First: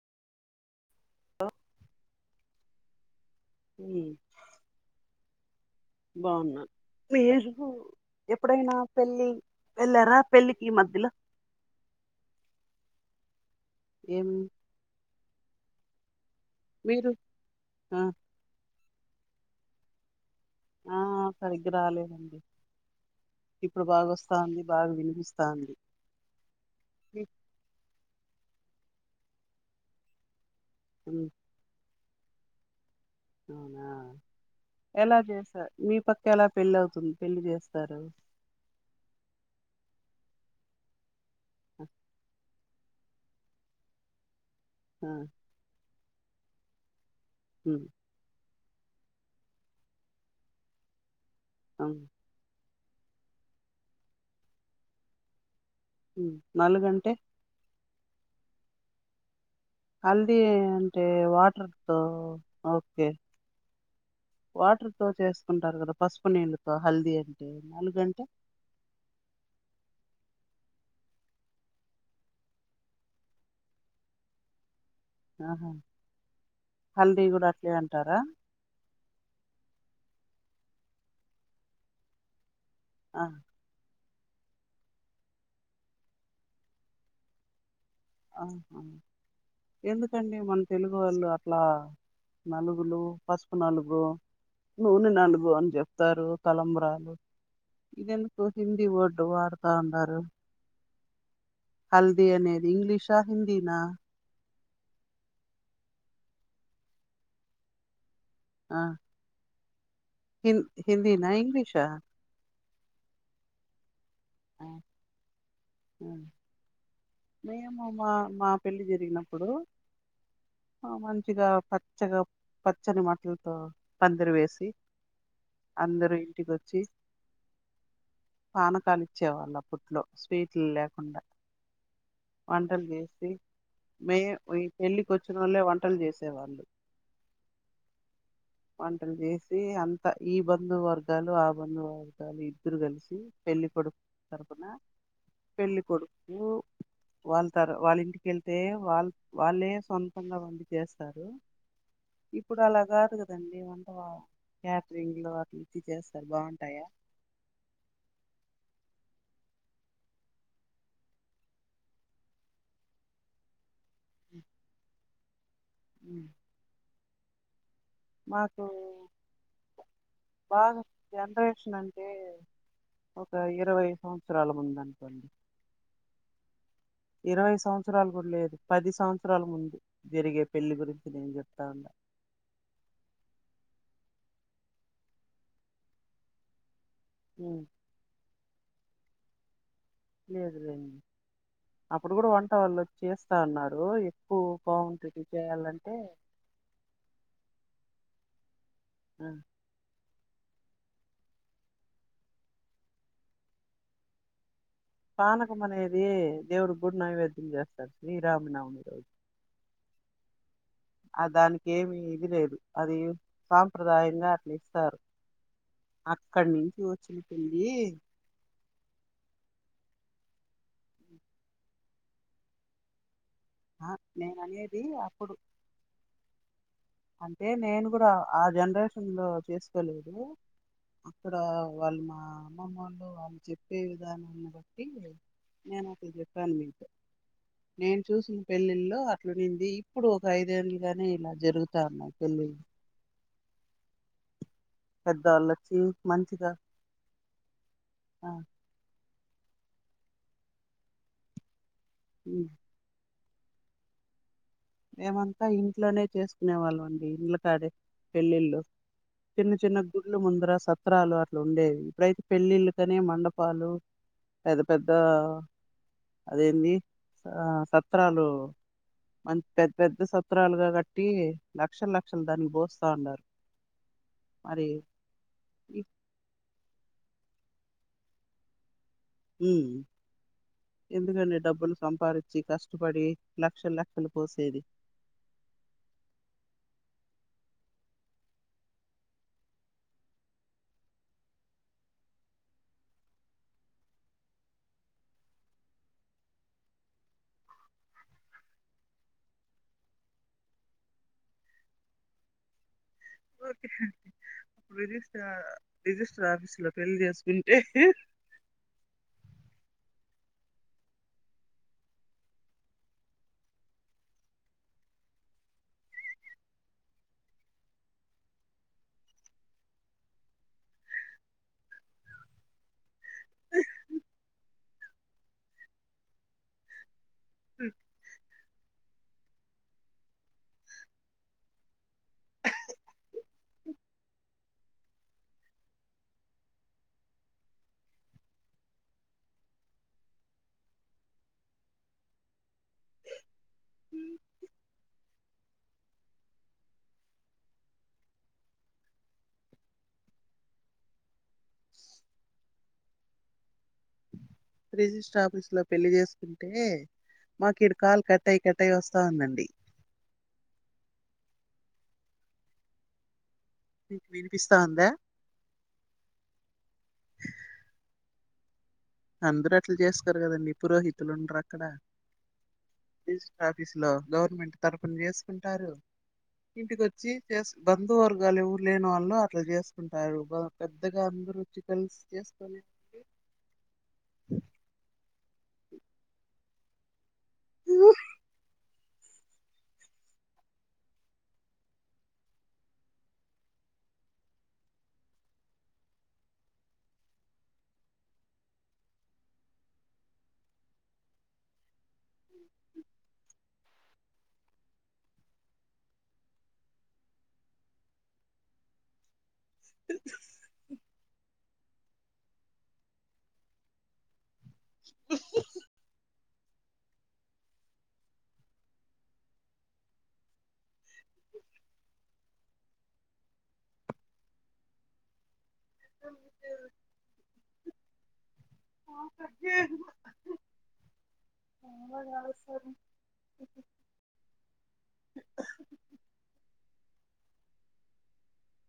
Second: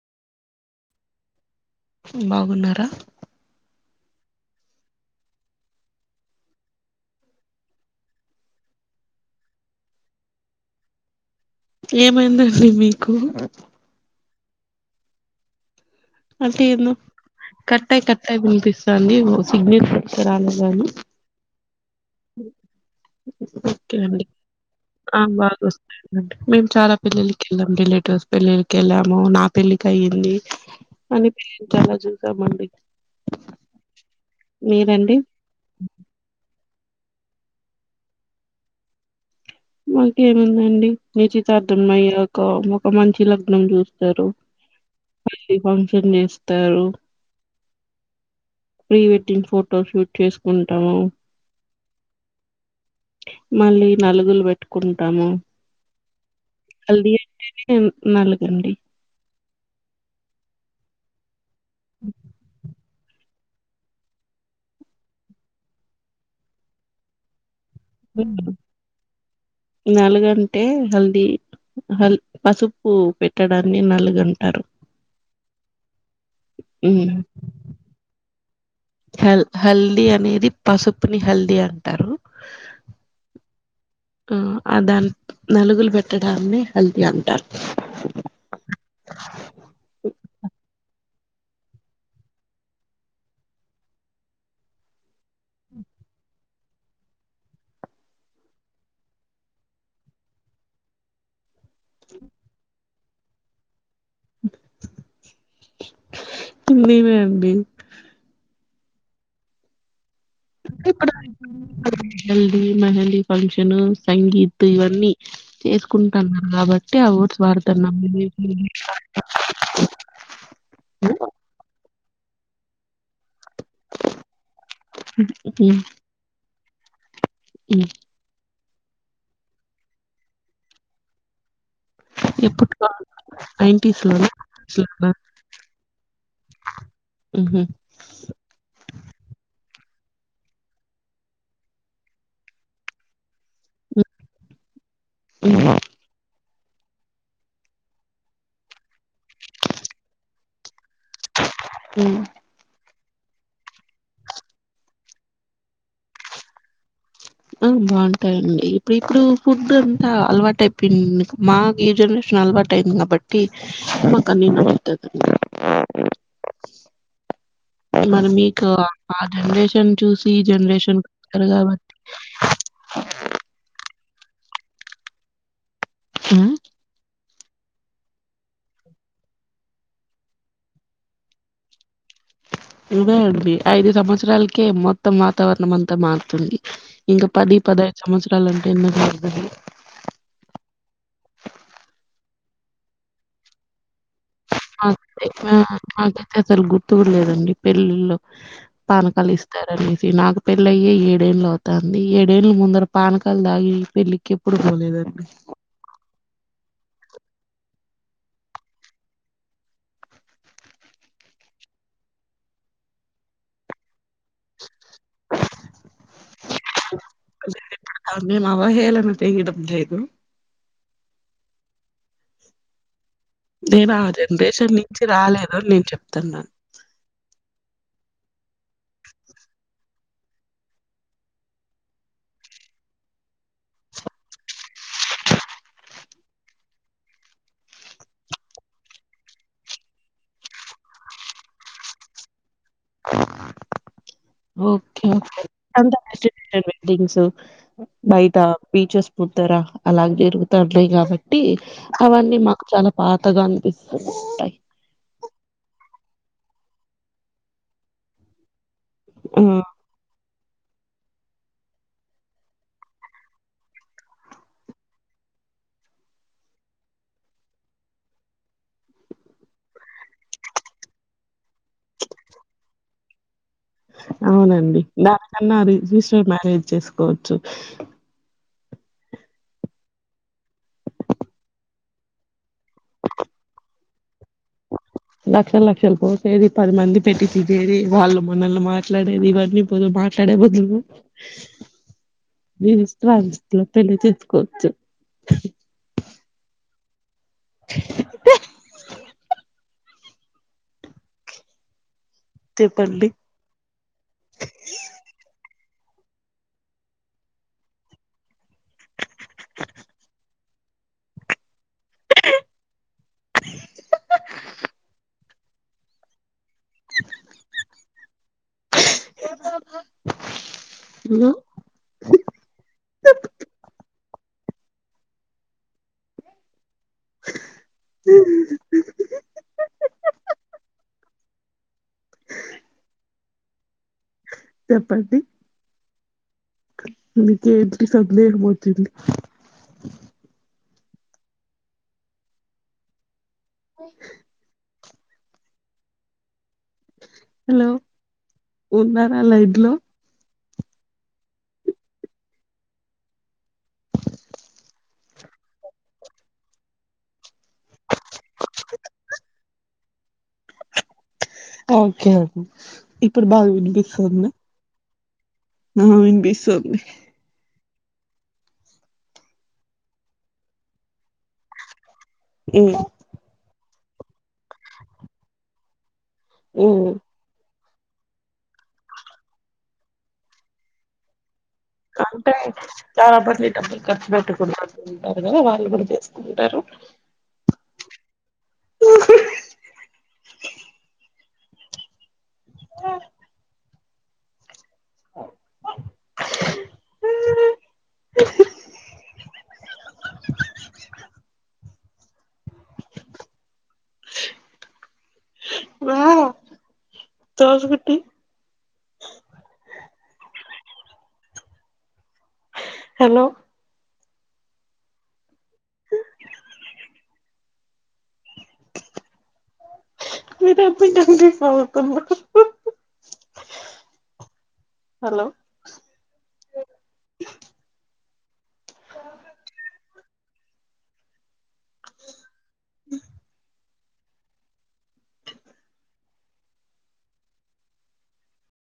[unintelligible] బాగున్నారా బాగున్నా మీరు ఎప్పుడైనా పెళ్ళి వెళ్ళారా పెళ్ళికి ఈ మధ్యలో ఏమైందండి మీకు ఎం అంటే ఏందో ఆ కట్టయి కట్టయి వినిపిస్ [unintelligible] సిగ్నల్ రాలేదని ఆ సరిగ్గా రాలేదండి ఇప్పుడు ఒకే బాగా అండి వస్తాంది బాగా ఆ బాగా వినిపిస్తాంది వస్తుందండి మేము చాలా పెళ్ళిలకి వెళ్ళాం రిలేటివ్స్ పెళ్ళిలకి కెళ్ళాము నా పెళ్ళకి అయింది ఉమ్ కానీ పెళ్ళిళకి [unintelligible] తమండి అవునా ఎలా చేసా మీ పక్క ఎలా పెళ్లి అవుతుంది పెళ్లి చేస్తారు మాకేముందండి నిశ్చితార్థం అయ్యాకా ఒక మంచి లగ్నం చూస్తారు ఆ [unintelligible] ని చేస్తారు హుమ్ ప్రీ వెడ్డింగ్ ఫోటో షూట్ చేసుకుంటాము అవును మళ్ళీ నలుగులు పె ట్టుకుంటాము హుమ్ హల్ది అంటే నలుగండి హల్ది అంటే వా అ వాటర్ తో చేసుకుంటారు కదా పసుపు నీళ్ళుతో హల్దీ అంటే నలుగంటే నలుగం అంటే హల్దీ హల్ పసుపు పెట్టడాన్ని నలుగంటారు ఆహా మ్ హల్దీ కూడా అట్లే అంటారా హల్ది అనేది పసుపుని హల్దీ అంటారు ఆ ఉమ్ ఆ దాన్ని నలుగులు పెట్టడాన్ని హల్దీ అంటారు ఆహా ఎందుకండి మన తెలుగు వాళ్ళు అట్లా నలుగులు పసుపు నలుగు నూనె నలుగు అని చెప్తారు తలంబ్రాలు ఇదెందుకు హిందీ వర్డ్ వాడుతాన్నారు హల్దీ అనేది ఇంగ్లీష్ షా హిందీనా మేమే అబ్బి ఆ హిం హిందీన ఇంగ్లీష మేహలీ ఫంక్షను సంగీత్ ఆ, ఇవన్నీ ఆ. చేసుకుంటున్నారు కాబట్టి ఆ వర్డ్స్ మేము వాడుతున్నా మా మా పెళ్లి జరిగినప్పుడు ఆ, మంచిగా పచ్చగా పచ్చని బట్టలు పందిరి వేసి అందరు ఇంటికి వ చ్చి హుమ్ పానకాలు ఇచ్చే వాళ్ళు అప్పట్లో వీటిల లేకుండ ఎప్పుడు వంటలు చేసి నైన్టీస్ మ లోనా పెళ్ళికి వచ్చిన వాళ్ళ వంటలు చేసేవాళ్ళు ఉమ్, వంటలు చేసి అంత ఈ బంధు వర్గాలు ఆ బంధు వర్గాలు ఇద్దరు కలిసి పెళ్లి కొడుకు తరపున ఉమ్, పెళ్ళికోడుకు వాళ్ళ తర వాళ్ళ ఇంటికెళ్తే వాళ్ళ వాళ్ళే సొంతంగా ఉండి చేస్తారు ఉమ్. ఇప్పుడు అలా కాదు కదండి వంట క్యాటరింగ్లు అట్లు ఇది చేస్తారు బాగుంటాయా ఆ బాగుంటాయండి ఇప్పుడు ఇప్పుడు ఫుడ్ అంతా అలవాటు అయిపోయింది మా ఈ జనరేషన్ అలవాటు అయింది కాబట్టి మకానే నడుత ర్ అ మరి మీకు ఆ జనరేషన్ చూసి ఇ బాగా జనరేషన్ కి వచ్చారు జనరేషన్ కాబట్టి అంటే అవసరాల ముందనుకోండి ఉమ్ ఇరవై సంవత్సరాలు కూడా లేదు పది సంవత్సరాల ముందు జరిగే పెళ్లి గురించి నేను చెప్తా ఉన్నా ఇదే అవి ఐదు సంవత్సరాలకే మొత్తం వాతావరణం అంతా మారుతుంది ఇంకా పది పది ఐదు సంవత్సర పట్టాలంటే ఎన్నో పరుద లేదులేండి అప్పుడు కూడా వంట వాళ్ళు వచ్చి చేస్తా అన్నారు మాకైతే అసలు గుర్తులేదండి పెళ్ళిల్లో ఆ, పానకాలు ఇస్తారని నాకు పెళ్ళయ్యే ఏడేళ్ళు అవుతంది ఏడేళ్ళ ముందర పానకాలు దాగి పెళ్లికి పనకం మనేది దేవుడు కూడా నైవేద్యం చేస్తారు శ్రీరామనవమి రోజు ఆ దానికి ఏమి ఇది లేదు అది సాంప్రదాయంగా అర్నిస్తారు వచ్చిన పెళ్లి ే మా అవాహేళనా చేయడం లేదు నేను ఆ నేన జనరేషన్ అనేది నుంచి అప్పుడు రాలేదు అని నేను చెప్తున్నాను అంటే నేను కూడా ఆ జన్ రేషన్ లో చేసుకోలేదు అక్కడ వాళ్ళు మా అమ్మమ్ వాళ్ళు వాళ్ళు చెప్పే విధానాన్ని బట్టి నేను అక్కడ చెప్పాను మీకు నేను చూసిన పెళ్ళిళ్ళల్లో అట్లు నింది ఇప్పుడు ఒక ఐదేళ్ళలుగానే ఇలా జరుగుతా ఉన్నాయి పెళ్ళిళ్ళు [unintelligible] ఓకే పెద్దవాళ్ళు వచ్చి మంచిగా అ బిల్డింగ్స్ ఆ, బయట బీచెస్ ముదరా అలా జరుగుతున్నాయి కాబట్టి అవన్నీ ఉమ్, మాకు చాలా పా కొత్తగా అనిపిస్తాది మేమంత ఇంట్లోనే చేసుకునే వాళ్ళం అండి ఇండ్ల కాడే పెళ్ళిళ్ళు ఆ చిన్న చిన్న గుళ్ళ ముందు సత్రాలు అట్లా ఉండేవి ఇప్పుడైతే పెళ్ళిళ్ళుకనే మండపాలు పెద్ద పెద్ద అదేంటి సత్రాలు మ పెద్ద పెద్ద సత్రరాలుగా కట్టి లక్షల లక్షలు దానికి పోస్తా ఉన్నారు అవునండి దానికన్నా ఈ- రిజిస్టర్ మ్యారేజ్ చేసుకు కోవచ్చు ఈ ఎందుకండి డబ్బులు సంపాదించి కష్టపడి లక్షలు లక్షలు పోసేది లక్షల లక్షలు పోసేది పది మంది పెట్టి తినేది వాళ్ళు మనల్ని మాట్లాడేది ఇవన్నీ పోదు మాట్లాడే బదులు, [unintelligible] చెప్పండి ఓకే బెదిస్తా రిజిస్టర్ ఆఫీసు లో పెళ్ళి చేసుకుంటే [unintelligible] హ [unintelligible] ఉ [unintelligible] చెప్పండి మీ కేంటి సందలేహమౌతుంది అ హలో ఉన్నారా లైడ్లో రిజిస్టర్ ఆఫీస్ లో పెళ్లి చేసుకుంటే మాకు ఇర కాల్ కట్ అయి కట్ అయి వస్తా ఉందండి ఓకే ఇప్పుడు బా మీకు వినిపిస్తా ఉందా ఆ ఇనిపిస్తుంది అందరు అట్లా చేసుకోరు కదండి పురోహితులు ఉండరు అక్కడ ఉమ్ రిస్టర్ ఆఫీసు లో గవర్నమెంట్ తరపున చేసుకుంటారు ఉమ్ ఇంటికొచ్చి చేస్ బంధు వర్గాలు ఎవరు లేని వాళ్ళు అట్లా చేసుకుంటారు పెద్దగా అందరూ చి కంటే చాలా పటి నీటు అండి ఖర్చు పెట్టుకుని ఉండె ఎదెన వాళ్ళు కూడా చేస్కుంటారు ఆ ఆ దస్ గుటి హలో హలో